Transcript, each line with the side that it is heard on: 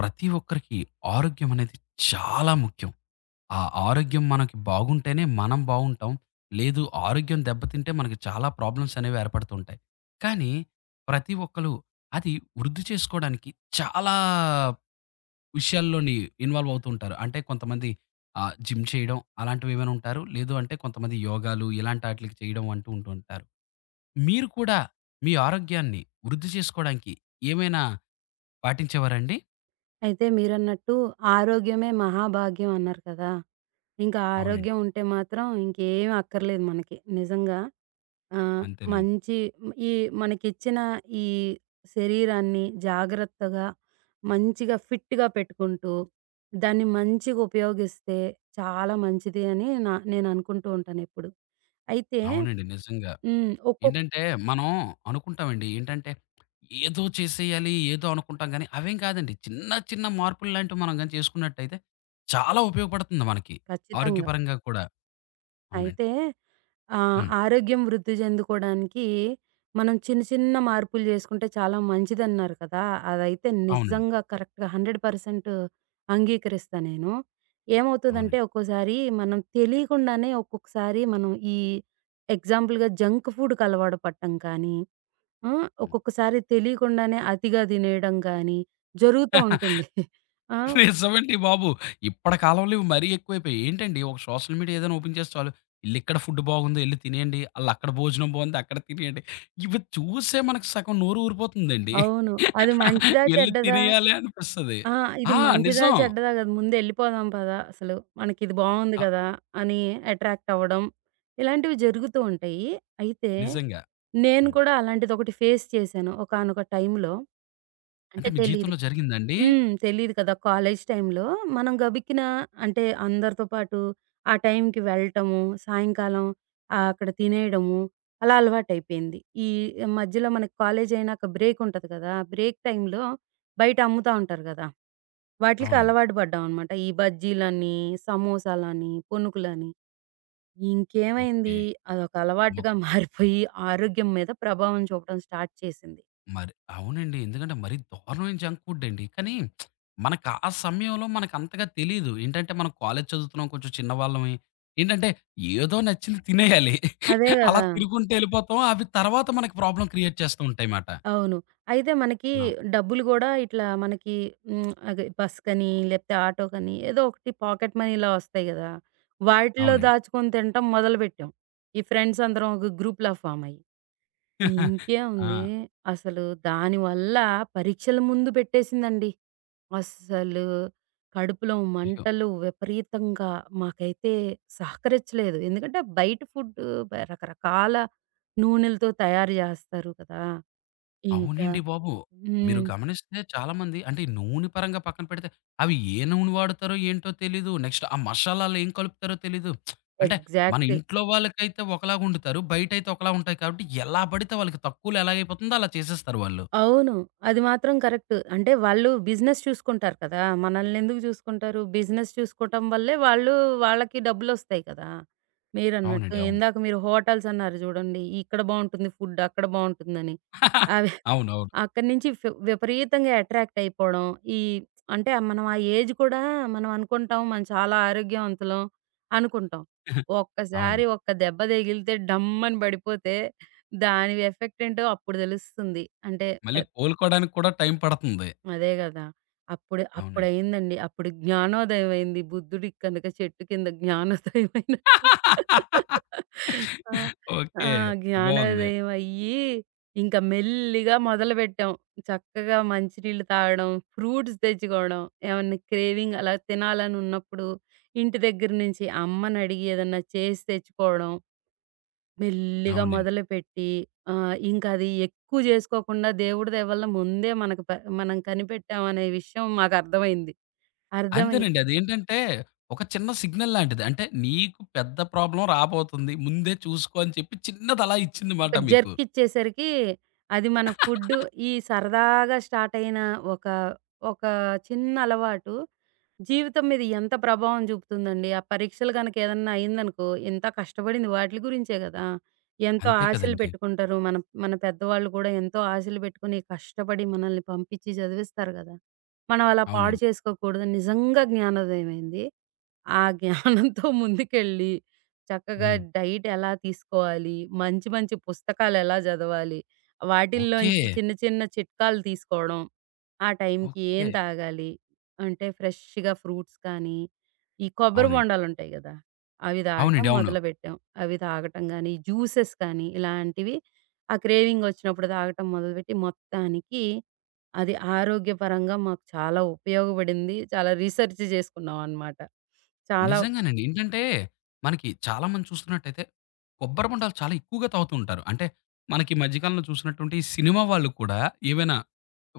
left: ప్రతి ఒక్కరికి ఆరోగ్యం అనేది చాలా ముఖ్యం. ఆ ఆరోగ్యం మనకి బాగుంటేనే మనం బావుంటాం. లేదు ఆరోగ్యం దెబ్బతింటే మనకి చాలా ప్రాబ్లమ్స్ అనేవి ఏర్పడుతుంటాయి. కానీ ప్రతి ఒక్కళ్ళు అది వృద్ధి చేసుకోవడానికి చాలా విషయాల్లోని ఇన్వాల్వ్ అవుతూ ఉంటారు. అంటే కొంతమంది జిమ్ చేయడం అలాంటివేమైనా ఉంటారు. లేదు అంటే కొంతమంది యోగాలు ఇలాంటి ఆటిలకి చేయడం అంటూ ఉంటూ ఉంటారు. మీరు కూడా మీ ఆరోగ్యాన్ని వృద్ధి చేసుకోవడానికి ఏమైనా పాటించేవారండి?
right: అయితే మీరన్నట్టు ఆరోగ్యమే మహాభాగ్యం అన్నారు కదా! ఇంకా
left: అవునండి.
right: ఆరోగ్యం ఉంటే మాత్రం ఇంకేమి అక్కర్లేదు మనకి. నిజంగా ఆహ్,
left: అంతేనండి.
right: మంచి ఈ మనకిచ్చిన ఈ శరీరాన్ని జాగ్రత్తగా, మంచిగా ఫిట్‌గా పెట్టుకుంటూ, దాన్ని మంచిగా ఉపయోగిస్తే చాలా మంచిది అని నేను అనుకుంటూ ఉంటానెప్పుడు. అయితే
left: అవునండి. నిజంగా.
right: ఒక్కొక్క
left: ఏంటంటే, మనం అనుకుంటామండి. ఏంటంటే, ఏదో చేసేయాలి, ఏదో అనుకుంటాం గానీ, అవేం కాదండి. చిన్న, చిన్న మార్పులు లాంటివి మనం గాని చేసుకున్నట్టయితే, చాలా ఉపయోగపడుతుంది మనకి.
right: ఖచ్చితంగా.
left: ఆరోగ్యపరంగా కూడా. అవునండి.
right: అయితే ఆ!
left: హ్మ్.
right: ఆరోగ్యం వృద్ధి చెందుకోవడానికి మనం చిన్న చిన్న మార్పులు చేసుకుంటే చాలా మంచిదన్నారు కదా! అదైతే
left: అవునండి.
right: నిజంగా కరెక్ట్‌గా 100% అంగీకరిస్తా నేను. ఏమవుతదంటే
left: అవునండి.
right: ఒక్కోసారి మనం తెలియకుండానే ఒక్కొక్కసారి మనం ఎగ్జాంపుల్‌గా జంక్ ఫుడ్‌కి అలవాటు పడటం కానీ,
left: హ్మ్.
right: ఒక్కొక్కసారి తెలియకుండానే అతిగా తినేయడం గానీ జరుగుతూ ఉంటుంది. ఆ!
left: నిజమండి బాబు. ఇప్పటి కాలంలో ఇవి మరీ ఎక్కువైపోయాయి. ఏంటండి ఒక సోషల్ మీడియా ఏదైనా ఓపెన్ చేస్తే చాలు. ఈళ్ళిక్కడ ఫుడ్ బాగుంది ఎళ్లి తినేయండి. ఆళ్ళక్కడ భోజనం బాగుంది అక్కడ తినేయండి. ఇవి చూసే మనకు సగం నోరు ఊరిపోతుందండి.
right: అవును. అది మంచిదా?
left: ఎళ్లి
right: చెడ్డదా?
left: తినేయాలి అనిపిస్తది.
right: ఆ! ఇది
left: ఆ!
right: మంచిదా?
left: నిజం.
right: చెడ్డదా? కాదు. ముందెళ్ళిపోదాం పదా! అసలు మనకిది బావుంది
left: అ
right: కదా! అని అట్రాక్ట్ అవ్వడం. ఇలాంటివి జరుగుతూ ఉంటాయి. అయితే
left: నిజంగా.
right: నేను
left: హ్మ్.
right: కూడా అలాంటిదొకటి ఫేస్ చేశాను ఒకానొక టైంలో. అంటే
left: అంటే మీ
right: తెలీదు.
left: జీవితంలో జరిగిందా అండి?
right: తెలీదు కదా! కాలేజ్ టైంలో మనం గబిక్కున అంటే అందరితో పాటు ఆ టైంకి వెళ్ళటము, సాయంకాలం అక్కడ తినేయడము అలా అలవాటయిపోయింది. ఈ మధ్యలో మనకి కాలేజ్ అయినాక బ్రేక్ ఉంటది కదా! బ్రేక్ టైంలో బయట అమ్ముతా ఉంటారు కదా! వాటిలికి
left: అవునండి.
right: అలవాటు పడ్డామనమాట. ఈ బజ్జీలని, సమోసాలని, పునుకులని. ఇంకేమైంది
left: ఓకే.
right: అదొక
left: మొ
right: అలవాటుగా మారిపోయి ఆరోగ్యం మీద ప్రభావం చూపడం స్టార్ట్ చేసింది.
left: మరి అవునండి. ఎందుకంటే మరీ దారుణమైన జంక్ ఫుడ్ అండి. కానీ మనకు ఆ సమయంలో మనకంతగా తెలీదు. ఏంటంటే మనం కాలేజ్ చదువుతున్నాం. కొంచెం చిన్నవాళ్ళమే. ఏంటంటే ఏదో నచ్చింది తినేయాలి.
right: అదే
left: అలా
right: గదా!
left: తినుకుంటూ ఎళ్ళిపోతాం. అవి తర్వాత మనకి ప్రాబ్లమ్ క్రియేట్ చేస్తూ ఉంటాయి మాట.
right: అవును. అయితే మనకి
left: ఆ!
right: డబ్బులు గూడా ఇట్లా మనకి అదే బస్‌కని లేపోతే ఆటోకని ఏదో ఒకటి పాకెట్ మనీ ఇలా వస్తాయి గదా! వాటిలో
left: అవునండి.
right: దాచుకొని తినటం మొదలుపెట్టాం. ఈ ఫ్రెండ్స్ అందరం ఒక గ్రూప్‌లా ఫార్మ్ అయ్యి.
left: ఆ!
right: ఇంకేముంది అసలు దానివల్ల పరీక్షల ముందు పెట్టేసిందండి. అస్సలు కడుపులో
left: అయ్యో!
right: మంటలు విపరీతంగా మాకైతే సహకరించలేదు. ఎందుకంటే బయట ఫుడ్డు రకరకాల నూనెలతో తయారు జేస్తారు కదా! ఇంకా
left: అవునండి బాబు. మీరు
right: హ్మ్.
left: గమనిస్తే చాలామంది అంటే ఈ నూనె పరంగా పక్కన పెడితే అవి ఏ నూనె వాడతారో ఏంటో తెలీదు. నెక్స్ట్ ఆ మసాలాలు ఏం కలుపుతారో తెలీదు. అంటే మన
right: ఎగ్జాక్ట్‌లీ.
left: ఇంట్లో వాళ్ళకైతే ఒకలాగా వండుతారు. బయటైతే ఒకలా ఉంటాయి కాబట్టి ఎలా పడితే వాళ్ళకి తక్కువలో ఎలాగైపోతుందో అలా చేసేస్తారు వాళ్ళు.
right: అవును. అది మాత్రం కరెక్ట్. అంటే వాళ్ళు బిజినెస్ చూసుకుంటారు కదా! మనల్నెందుకు చూసుకుంటారు? బిజినెస్ చూసుకోవటం వల్లే వాళ్ళు వాళ్ళకి డబ్బులొస్తాయి కదా! మీరన్నట్టు
left: అవునండి. అవును.
right: ఇందాక మీరు హోటల్స్ అన్నారు చూడండి. ఇక్కడ బావుంటుంది ఫుడ్, అక్కడ బావుంటుందని. అవి
left: అవునవును.
right: అక్కడి నుంచి విపరీతంగా అట్రాక్ట్ అయిపోవడం. ఈ అంటే మనం ఆ ఏజ్ కూడా మనం అనుకుంటాం మనం చాలా ఆరోగ్యవంతులం అనుకుంటాం.
left: అవును. అవును,
right: ఒక్కసారి ఒక్క దెబ్బ తగిలితే డమ్మని పడిపోతే దాని ఎఫెక్ట్ ఏంటో అప్పుడు తెలుస్తుంది. అంటే పె
left: మళ్ళీ కోలుకోవడానికి కూడా టైం పడుతుంది.
right: అదే గదా! అప్పుడు
left: అవునండి.
right: అప్పుడయిందండి. అప్పుడు జ్ఞానోదయం అయింది. బుద్ధుడికి కనుక చెట్టు కింద జ్ఞానోదయం అయినట్టు. ఆ! ఆ!
left: ఓకే. బావుంది.
right: జ్ఞానోదయం అయ్యి, ఇంకా మెల్లిగా మొదలుపెట్టాం. చక్కగా మంచినీళ్ళు తాగడం, ఫ్రూట్స్ తెచ్చుకోవడం, ఏమన్నా క్రేవింగ్ అలా తినాలనున్నప్పుడు ఇంటి దగ్గర నుంచి అమ్మనడిగి ఏదన్నా చేసి తెచ్చుకోవడం. మెల్లిగా
left: అవునండి.
right: మొదలుపెట్టి ఇంకది ఎక్కువ జేసుకోకుండా దేవుడి దయవల్ల ముందే మనకు మనం కనిపెట్టామనే విషయం మాకర్థమైంది. అర్థమై
left: అంతేనండి. అదేంటంటే ఒక చిన్న సిగ్నల్ లాంటిది. అంటే నీకు పెద్ద ప్రాబ్లమ్ రాబోతుంది. ముందే చూసుకో అని చెప్పి చిన్నది అలా ఇచ్చింది మాట
right: ఒక
left: మీకు.
right: జర్క్ ఇచ్చేసరికి అది మన ఫుడ్డు ఈ సరదాగా స్టార్ట్ అయిన ఒక, ఒక చిన్న అలవాటు జీవితం మీద ఎంత ప్రభావం చూపుతుందండి. ఆ పరీక్షలు గనక ఏదన్నా అయిందనుకో, ఎంత కష్టపడింది వాటిలి గురించే గదా! ఎంతో
left: అంతే
right: ఆశలు
left: కదండీ!
right: పెట్టుకుంటారు. మన మన పెద్దవాళ్ళు కూడా ఎంతో ఆశలు పెట్టుకొని, కష్టపడి మనల్ని పంపించి చదివిస్తారు గదా! మనం అలా పాడు
left: అవునండి.
right: చేసుకోకూడదు. నిజంగా జ్ఞానోదయమైంది. ఆ జ్ఞానంతో ముందుకెళ్ళి చక్కగా
left: హ్మ్.
right: డైట్ ఎలా తీసుకోవాలి, మంచి మంచి పుస్తకాలు ఎలా చదవాలి,
left: ఓకే.
right: వాటిల్లోంచి చిన్న చిన్న చిట్కాలు తీసుకోవడం. ఆ టైంకి ఏం
left: ఓకే.
right: తాగాలి, అంటే ఫ్రెష్‌గా ఫ్రూట్స్ కానీ, ఈ కొబ్బరి
left: అవునండి.
right: బొండాలుంటాయి గదా! అవి తాగటం
left: అవునండి. అవును.
right: మొదలుపెట్టాం. అవి తాగటం గానీ, జ్యూసెస్ కానీ ఇలాంటివి ఆ క్రేవింగ్ వచ్చినప్పుడు తాగటం మొదలుపెట్టి మొత్తానికి అది ఆరోగ్యపరంగా మాకు చాలా ఉపయోగపడింది. చాలా రీసెర్చ్ చేసుకున్నాం అన్నమాట. చాలా
left: నిజంగానండి. ఏంటంటే, మనకి చాలామంది చూస్తున్నట్టయితే, కొబ్బరి బొండాలు చాలా ఎక్కువగా తాగుతూ ఉంటారు. అంటే, మనకి ఈ మధ్య కాలంలో చూసినట్టుంటే, ఈ సినిమా వాళ్ళు కూడా ఏవైనా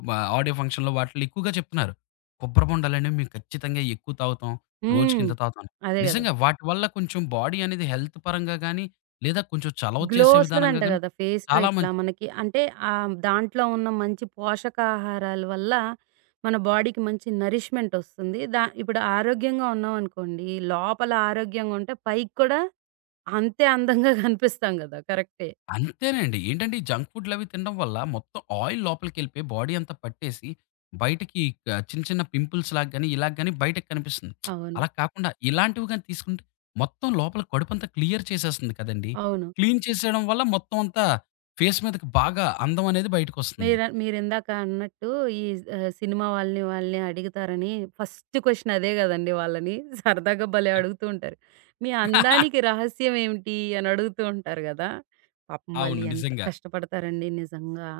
left: వ ఆడియో ఫంక్షన్‌లో వాటిల్లో ఎక్కువగా చెప్తున్నారు. కొబ్బరి బొండాలనేవి మేము ఖచ్చితంగా ఎక్కువ తాగుతాం.
right: హ్మ్.
left: రోజుకింత తాగుతాం అని.
right: అదే గదా!
left: నిజంగా వాటి వల్ల కొంచెం బాడీ అనేది హెల్త్ పరంగా గానీ, లేదా కొంచెం చలవ
right: గ్లో
left: చేసే విధానంగా
right: ఒస్తదంట
left: గానీ
right: గదా! ఫేస్‌లో
left: చాలా
right: ఇట్లా
left: మంచిది.
right: మనకి. అంటే దాంట్లో ఉన్న మంచి పోషకాహారాల వల్ల మన బాడీకి మంచి నరిష్‌మెంట్ ఒస్తుంది. ఇప్పుడు ఆరోగ్యంగా ఉన్నామనుకోండి, లోపల ఆరోగ్యంగా ఉంటే పైకి కూడా అంతే అందంగా కనిపిస్తాం గదా! కరెక్టే.
left: అంతేనండి. ఏంటంటే ఈ జంక్ ఫుడ్‌లవి తినడం వల్ల మొత్తం ఆయిల్ లోపలికెళ్ళిపోయి బాడీ అంతా పట్టేసి బయటకి చిన్న చిన్న పింపుల్స్‌లాగా గాని, ఇలా గాని బయటకి కనిపిస్తుంది.
right: అవును.
left: అలా కాకుండా ఇలాంటివి గాని తీసుకుంటే మొత్తం లోపల కడుపంతా క్లియర్ చేసేస్తుంది కదండీ!
right: అవును.
left: క్లీన్ చేసేయడం వల్ల మొత్తం అంతా ఫేస్ మీదకి బాగా అందం అనేది బయటకొస్తుంది.
right: మీరిందాక అన్నట్టు ఈ సినిమా వాళ్ళని అడుగుతారని ఫస్ట్ క్వెషన్ అదే గదండీ వాళ్ళని. సరదాగా భలే అడుగుతూ ఉంటారు. "మీ అందానికి రహస్యం ఏమిటి?" అని అడుగుతూ ఉంటారు గదా! పాపం వాళ్ళు
left: అవును.
right: ఎంత
left: నిజంగా.
right: కష్టపడతారండి నిజంగా.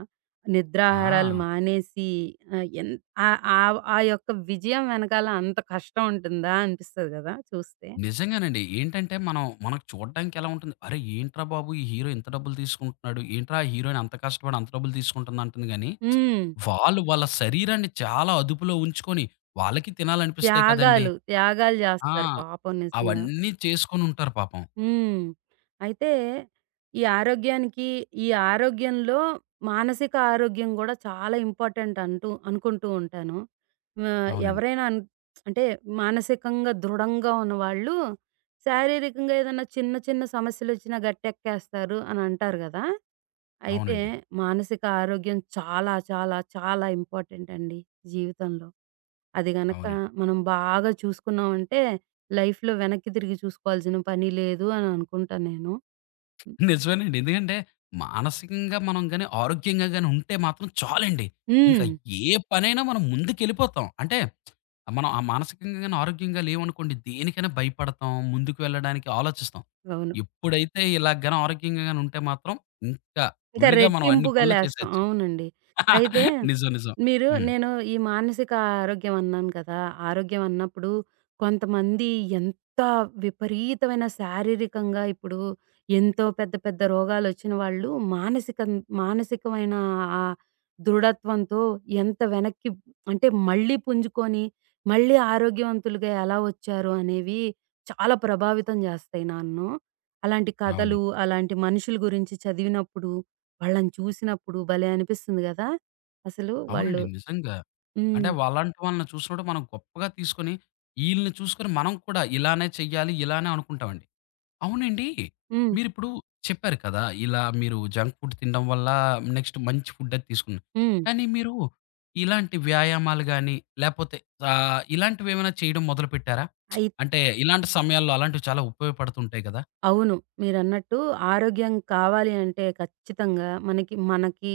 right: నిద్రాహారాలు
left: ఆ!
right: మానేసి ఆహ్, ఎన్ ఆహ్, ఆవ్ ఆ యొక్క విజయం వెనకాల అంత కష్టం ఉంటుందా అనిపిస్తది గదా చూస్తే.
left: నిజంగానండి. ఏంటంటే మనం మనకు చూడడానికి ఎలా ఉంటుంది? అరే! ఏంట్రా బాబు! ఈ హీరో ఇంత డబ్బులు తీసుకుంటున్నాడు. ఏంట్రా హీరోయిన్ అంత కష్టపడి అంత డబ్బులు తీసుకుంటుంది అంటుంది గాని
right: హ్మ్.
left: వాళ్ళు వాళ్ళ శరీరాన్ని చాలా అదుపులో ఉంచుకొని, వాళ్ళకి తినాలనిపిస్తాయి కదండీ!
right: త్యాగాలు, త్యాగాలు
left: ఆ!
right: జేస్తారు పాపం నిజంగా.
left: అవన్నీ చేసుకొనుంటారు పాపం.
right: హ్మ్. అయితే ఈ ఆరోగ్యానికి ఈ ఆరోగ్యంలో మానసిక ఆరోగ్యం గూడా చాలా ఇంపార్టెంట్ అంటూ అనుకుంటూ ఉంటాను. ఆహ్,
left: అవునండి.
right: ఎవరైనా అన్ అంటే మానసికంగా దృఢంగా ఉన్నవాళ్ళు శారీరకంగా ఏదన్నా చిన్న చిన్న సమస్యలొచ్చినా గట్టెక్కేస్తారు అని అంటారు గదా! అయితే
left: అవునండి.
right: మానసిక ఆరోగ్యం చాలా చాలా చాలా ఇంపార్టెంట్ అండి జీవితంలో. అది గనక
left: అవునండి.
right: మనం బాగా చూసుకున్నామంటే లైఫ్‌లో వెనక్కి తిరిగి చూసుకోవాల్సిన పని లేదు అని అనుకుంటా నేను.
left: నిజమేనండి. ఎందుకంటే, మానసికంగా మనం గాని, ఆరోగ్యంగా గాని ఉంటే మాత్రం చాలండి. ఇంకా
right: హ్మ్.
left: ఏ పనైనా మనం ముందుకెళ్ళిపోతాం. అంటే, మనం ఆ మానసికంగా గాని, ఆరోగ్యంగా లేవనుకోండి దేనికైనా భయపడతాం. ముందుకు వెళ్ళడానికి ఆలోచిస్తాం.
right: అవును.
left: ఎప్పుడైతే ఇలా గాని ఆరోగ్యంగా గాని ఉంటే మాత్రం, ఇంకా
right: ఇంకా
left: ఫుల్లుగా మనం అన్ని
right: రెట్టింపుగా
left: పనులు
right: లేస్తాం.
left: చేసేయొచ్చు.
right: అవునండి. అయితే
left: నిజం. నిజం.
right: మీరు
left: హ్మ్.
right: నేను ఈ మానసిక ఆరోగ్యం అన్నాను కదా! ఆరోగ్యం అన్నప్పుడు కొంతమంది ఎంత విపరీతమైన శారీరకంగా ఇప్పుడు ఎంతో పెద్ద పెద్ద రోగాలొచ్చిన వాళ్ళు మానసికం మానసికమైన ఆ దృఢత్వంతో ఎంత వెనక్కి అంటే మళ్ళీ పుంజుకొని మళ్ళీ ఆరోగ్యవంతులుగా ఎలా వచ్చారు అనేవి చాలా ప్రభావితం జేస్తాయి నన్ను. అలాంటి కథలు,
left: అవునండి.
right: అలాంటి మనుషుల గురించి చదివినప్పుడు వాళ్ళని చూసినప్పుడు భలే అనిపిస్తుంది గదా! అసలు వాళ్ళు
left: అవునండి. నిజంగా. అంటే
right: హ్మ్.
left: వాళ్ళంటి వాళ్ళని చూసినప్పుడు మనం గొప్పగా తీసుకొని, ఈళ్ళని చూసుకొని మనం కూడా ఇలానే చెయ్యాలి, ఇలానే అనుకుంటామండి. అవునండి.
right: హ్మ్.
left: మీరిప్పుడు చెప్పారు కదా! ఇలా మీరు జంక్ ఫుడ్ తినడం వల్ల నెక్స్ట్ మంచి ఫుడ్ అది తీసుకున్నా.
right: హ్మ్.
left: కానీ మీరు ఇలాంటి వ్యాయామాలు గాని, లేపోతే ఇలాంటివేమైనా చేయడం మొదలుపెట్టారా?
right: అయి
left: అంటే ఇలాంటి సమయాల్లో అలాంటివి చాలా ఉపయోగపడుతుంటాయి కదా!
right: అవును. మీరన్నట్టు ఆరోగ్యం కావాలి అంటే ఖచ్చితంగా మనకి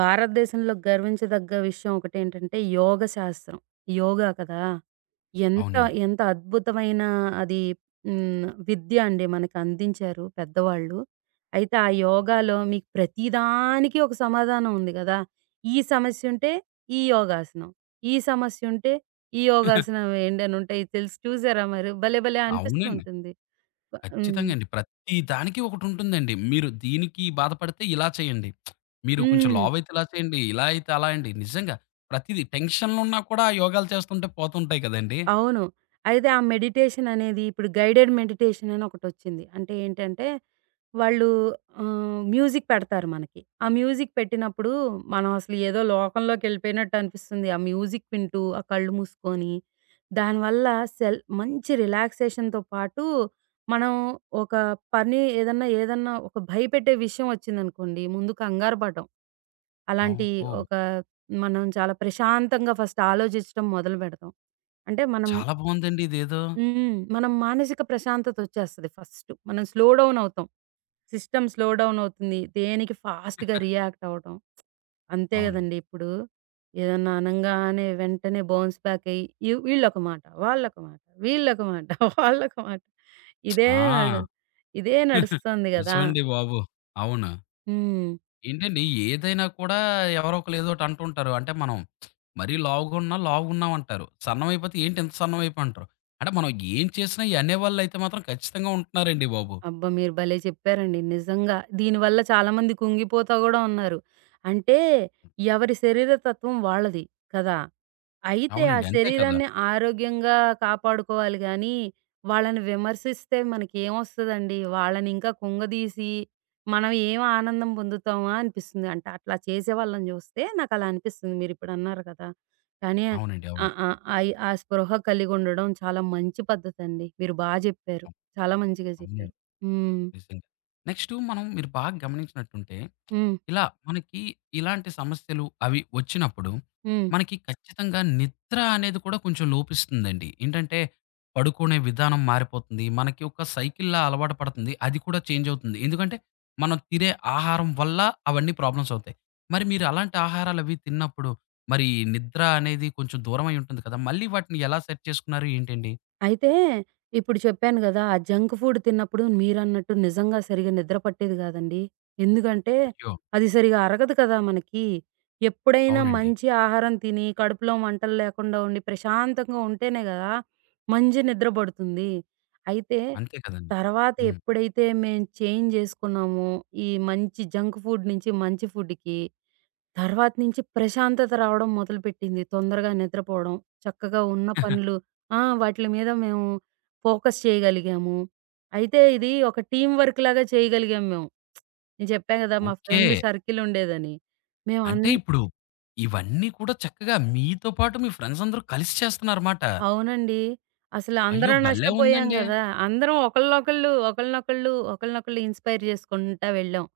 right: భారతదేశంలో గర్వించదగ్గ విషయం ఒకటేంటంటే యోగ శాస్త్రం. యోగా కదా! ఎంత,
left: అవునండి.
right: ఎంత అద్భుతమైన అది హ్మ్. విద్య అండి మనకందించారు పెద్దవాళ్ళు. అయితే ఆ యోగాలో మీకు ప్రతిదానికి ఒక సమాధానం ఉంది గదా! ఈ సమస్యుంటే ఈ యోగాసనం, ఈ సమస్యుంటే ఈ యోగాసనం ఏంటనుంటాయి తెలుసు చూసారా మరి? భలే భలే అనిపిస్తూ
left: అవునండి.
right: ఉంటుంది. హ్మ్.
left: ఖచ్చితంగా అండి. ప్రతి దానికి ఒకటుంటుందండి. మీరు దీనికి బాధపడితే ఇలా చేయండి. మీరు కొంచెం
right: హ్మ్.
left: లావయితే ఇలా చేయండి. ఇలా అయితే అలా అండి. నిజంగా ప్రతీదీ టెన్షన్‌లో ఉన్నా కూడా ఆ యోగాలు చేస్తుంటే పోతుంటాయి కదండీ!
right: అవును. అయితే ఆ మెడిటేషన్ అనేది ఇప్పుడు గైడెడ్ మెడిటేషన్ అని ఒకటొచ్చింది. అంటే ఏంటంటే, వాళ్ళు మ్యూజిక్ పెడతారు మనకి. ఆ మ్యూజిక్ పెట్టినప్పుడు మనం అసలు ఏదో లోకంలోకెళ్ళిపోయినట్టు అనిపిస్తుంది. ఆ మ్యూజిక్ వింటూ, ఆ కళ్ళు మూసుకొని, దానివల్ల సెల్ మంచి రిలాక్సేషన్‌తో పాటు మనం ఒక పని ఏదన్నా ఒక భయపెట్టే విషయం వచ్చిందనుకోండి, ముందు కంగారు పడం. అలాంటి
left: ఓహో!
right: ఒక మనం చాలా ప్రశాంతంగా ఫస్ట్ ఆలోచించడం మొదలు పెడతాం. అంటే మనం
left: చాలా బావుందండి ఇదేదో.
right: హ్మ్. మనం మానసిక ప్రశాంతతొచ్చేస్తది ఫస్ట్. మనం స్లో డౌన్ అవుతాం. సిస్టమ్ స్లో డౌన్ అవుతుంది. దేనికి ఫాస్ట్‌గా రియాక్ట్ అవ్వటం. అంతే
left: అవునండి.
right: గదండీ ఇప్పుడు. ఏదన్నా అనంగానే వెంటనే బౌన్స్ బ్యాక్ అయ్యి, ఈ వీళ్ళొక మాట, వాళ్ళొక మాట, వీళ్ళొక మాట, వాళ్ళొక మాట. ఇదే నడు
left: ఆ!
right: ఇదే నడుస్తుంది గదా!
left: నిజమండి బాబు. అవును.
right: హ్మ్.
left: ఏంటండి ఏదైనా కూడా ఎవరో ఒకళ్ళు ఏదోటి అంటుంటారు. అంటే మనం మరీ లావుగున్నా లావుగున్నావు అంటారు. సన్నమయిపోతే ఏంటి ఇంత సన్నమయిపోయావు అంటారు. అంటే మనం ఏం చేసినా ఈ అనేవాళ్ళైతే మాత్రం ఖచ్చితంగా ఉంటున్నారండి బాబు.
right: అబ్బా! మీరు భలే చెప్పారండి. నిజంగా. దీనివల్ల చాలామంది కుంగిపోతా గూడా ఉన్నారు. అంటే ఎవరి శరీర తత్వం వాళ్ళది కదా! అయితే ఆ
left: అవునండి. అంతే కదా!
right: శరీరాన్ని ఆరోగ్యంగా కాపాడుకోవాలి గానీ, వాళ్ళని విమర్శిస్తే మనకేమొస్తదండి? వాళ్ళనింకా కుంగదీసి, మనం ఏం ఆనందం పొందుతామా అనిపిస్తుంది. అంటే అట్లా చేసే వాళ్ళని జూస్తే నాకలా అనిపిస్తుంది మీరిప్పుడన్నారు కదా! కానీ
left: అవునండి.
right: ఆ!
left: అవును.
right: ఆ! ఆ స్పృహ కలిగుండడం చాలా మంచి పద్ధతండి. మీరు బా జెప్పారు.
left: అవు
right: చాలా మంచిగా జెప్పారు.
left: అవునండి.
right: హ్మ్.
left: నిజంగా. నెక్స్టు మనం మీరు బాగా గమనించినట్టుంటే,
right: హ్మ్.
left: ఇలా మనకి ఇలాంటి సమస్యలు అవి వచ్చినప్పుడు,
right: హ్మ్.
left: మనకి ఖచ్చితంగా నిద్ర అనేది కూడా కొంచెం లోపిస్తుందండి. ఏంటంటే, పడుకునే విధానం మారిపోతుంది. మనకి ఒక సైకిల్‌లా అలవాటు పడుతుంది. అది కూడా చేంజ్ అవుతుంది. ఎందుకంటే, మనం తినే ఆహారం వల్ల అవన్నీ ప్రాబ్లమ్స్ అవుతాయి. మరి మీరు అలాంటి ఆహారాలవి తిన్నప్పుడు, మరి నిద్ర అనేది కొంచెం దూరమై ఉంటుంది కదా! మళ్ళీ వాటిని ఎలా సెట్ చేసుకున్నారు ఏంటండి?
right: అయితే ఇప్పుడు చెప్పాను గదా! ఆ జంక్ ఫుడ్ తిన్నప్పుడు మీరన్నట్టు నిజంగా సరిగ్గా నిద్ర పట్టేది గాదండి. ఎందుకంటే,
left: అయ్యో!
right: అది సరిగ్గా అరగదు కదా మనకి. ఎప్పుడైనా
left: అవునండి.
right: మంచి ఆహారం తిని, కడుపులో మంటలు లేకుండా ఉండి, ప్రశాంతంగా ఉంటేనే గదా! మంచి నిద్ర పడుతుంది. అయితే
left: అంతే కదండీ.
right: తర్వాత
left: హ్మ్.
right: ఎప్పుడైతే మేము చేంజ్ జేసుకున్నామో, ఈ మంచి జంక్ ఫుడ్ నుంచి మంచి ఫుడ్‌కి తర్వాత నుంచి ప్రశాంతత రావడం మొదలుపెట్టింది. తొందరగా నిద్రపోవడం, చక్కగా ఉన్న పనులు ఆ! వాటిల మీద మేము ఫోకస్ చేయగలిగాము. అయితే ఇది ఒక టీమ్ వర్క్ లాగా చేయగలిగాం మేము. నేను చెప్పా గదా! మా
left: ఓకే.
right: ఫ్రెండ్ సర్కిల్ ఉండేదని. మేమన్
left: అంటే ఇప్పుడు ఇవన్నీ కూడా చక్కగా మీతో పాటు మీ ఫ్రెండ్స్ అందరూ కలిసి చేస్తున్నారమాట.
right: అవునండి. అసలు
left: అయ్యో!
right: అందరం
left: భలే
right: నష్టపోయాం
left: ఉందండి.
right: గదా! అందరం ఒకళ్ళనొకళ్ళు ఇన్‌స్పైర్ చేసుకుంటా వెళ్ళాం.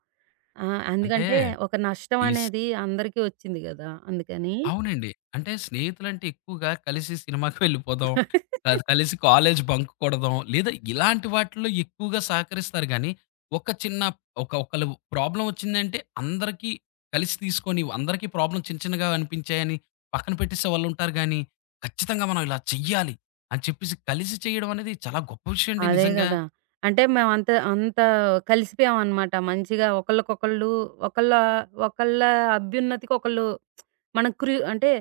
right: ఆ!
left: అంటే
right: అందుకంటే ఒక నష్టం
left: ఈ
right: అనేది అందరికీ వచ్చింది గదా! అందుకని
left: అవునండి. అంటే స్నేహితులంటే ఎక్కువగా కలిసి సినిమాకి వెళ్ళిపోదాం. కాదు కలిసి కాలేజ్ బంక్ కొడదాం. లేదా ఇలాంటి వాటిల్లో ఎక్కువగా సహకరిస్తారు గానీ, ఒక చిన్న ఒకళ్ళు ప్రాబ్లమ్ వచ్చిందంటే అందరికీ కలిసి తీసుకొని అందరికీ ప్రాబ్లమ్ చిన్న చిన్నగా అనిపించాయని పక్కన పెట్టేసే వాళ్ళుంటారు గానీ, ఖచ్చితంగా మనం ఇలా చెయ్యాలి అని చెప్పేసి కలిసి చేయడం అనేది చాలా గొప్ప విషయం అండి
right: అదే
left: నిజంగా.
right: గదా! అంటే మేమంత అంత కలిసిపోయామనమాట. మంచిగా ఒకళ్ళకొకళ్ళు ఒకళ్ళ ఒకళ్ళ అభ్యున్నతికి ఒకళ్ళు మనం అంటే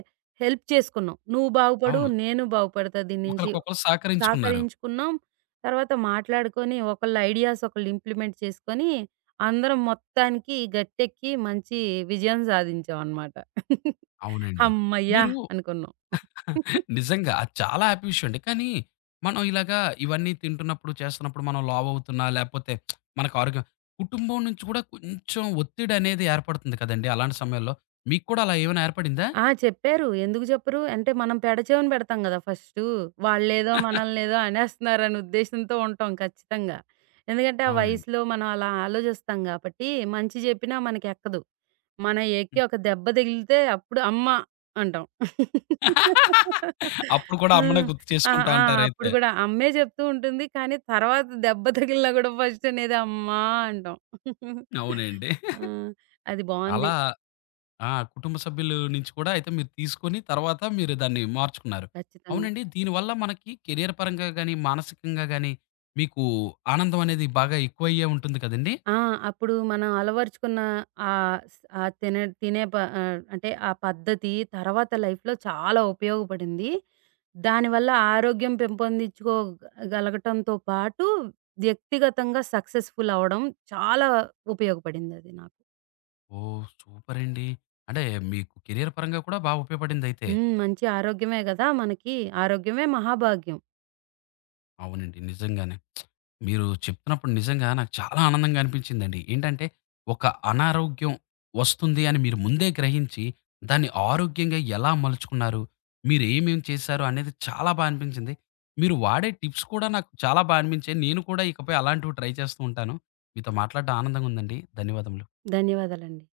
right: హెల్ప్ చేసుకున్నాం. నువ్వు బాగుపడు,
left: అవును.
right: నేను బాగుపడతా దీని నుంచి.
left: ఒకళ్ళకొకళ్ళు సహకరించుకున్నారు.
right: సహకరించుకున్నాం. తర్వాత మాట్లాడుకొని ఒకళ్ళ ఐడియాస్ ఒకళ్ళు ఇంప్లిమెంట్ చేసుకొని అందరం మొత్తానికి గట్టెక్కి మంచి విజయం సాధించామనమాట.
left: అవునండి.
right: హమ్మయ్య!
left: మీరు
right: అనుకున్నాం.
left: నిజంగా. అది చాలా హ్యాపీ విషయం అండి. కానీ మనం ఇలాగా ఇవన్నీ తింటున్నప్పుడు, చేస్తున్నప్పుడు మనం లావు అవుతున్నా, లేపోతే మనకు ఆరోగ్యం కుటుంబం నుంచి కూడా కొంచెం ఒత్తిడనేది ఏర్పడుతుంది కదండీ! అలాంటి సమయాల్లో. మీకు కూడా అలా ఏమైనా ఏర్పడిందా?
right: ఆ! చెప్పారు. ఎందుకు చెప్పరు? అంటే మనం పెడచెవిన పెడతాం గదా! ఫస్టు. వాళ్ళేదో మనల్నేదో అనేస్తున్నారనే ఉద్దేశంతో ఉంటాం ఖచ్చితంగా. ఎందుకంటే ఆ
left: అవునండి.
right: వయసులో మనం అలా ఆలోచిస్తాం గాబట్టి, మంచి జెప్పినా మనకెక్కదు. మన ఎక్కి ఒక దెబ్బ తగిలితే అప్పుడు అమ్మ అంటాం.
left: అప్పుడు కూడా
right: ఆ!
left: అమ్మనే గుర్తు
right: ఆ!
left: చేసుకుంటా
right: ఆ! అప్పుడు
left: అంటారైతే.
right: గూడా అమ్మే జెప్తూ ఉంటుంది. కానీ తర్వాత దెబ్బ తగిలినా గూడా ఫస్ట్ అనేది అమ్మా అంటాం.
left: అవునండి.
right: ఆ! అది బావుంది.
left: అలా ఆ! కుటుంబ సభ్యుల నుంచి కూడా అయితే మీరు తీసుకొని తర్వాత మీరు దాన్ని మార్చుకున్నారు.
right: ఖచ్చితంగా.
left: అవునండి. దీనివల్ల మనకి కెరియర్ పరంగా గాని, మానసికంగా గాని మీకు ఆనందం అనేది బాగా ఎక్కువయ్యే ఉంటుంది కదండీ!
right: ఆ! అప్పుడు మనం అలవరుచుకున్న ఆహ్, స్ ఆహ్, తినే తినే ప ఆహ్, అంటే ఆ పద్ధతి తర్వాత లైఫ్‌లో చాలా ఉపయోగపడింది. దానివల్ల ఆరోగ్యం పెంపొందించుకోగలగటంతో పాటు, వ్యక్తిగతంగా సక్సెస్‌ఫుల్ అవ్వడం చాలా ఉపయోగపడిందది నాకు.
left: ఓహ్! సూపర్ అండి. అంటే మీకు కెరియర్ పరంగా కూడా బాగా ఉపయోగపడిందయితే.
right: హ్మ్. మంచి ఆరోగ్యమే గదా! మనకి ఆరోగ్యమే మహాభాగ్యం.
left: అవునండి. నిజంగానే. మీరు చెప్తున్నప్పుడు నిజంగా నాకు చాలా ఆనందంగా అనిపించిందండి. ఏంటంటే, ఒక అనారోగ్యం వస్తుంది అని మీరు ముందే గ్రహించి, దాన్ని ఆరోగ్యంగా ఎలా మలుచుకున్నారు, మీరేమేమి చేశారు అనేది చాలా బా అనిపించింది. మీరు వాడే టిప్స్ కూడా నాకు చాలా బా అనిపించాయి. నేను కూడా ఇకపై అలాంటివి ట్రై చేస్తూ ఉంటాను. మీతో మాట్లాడడం ఆనందంగా ఉందండి. ధన్యవాదములు.
right: ధన్యవాదాలండి.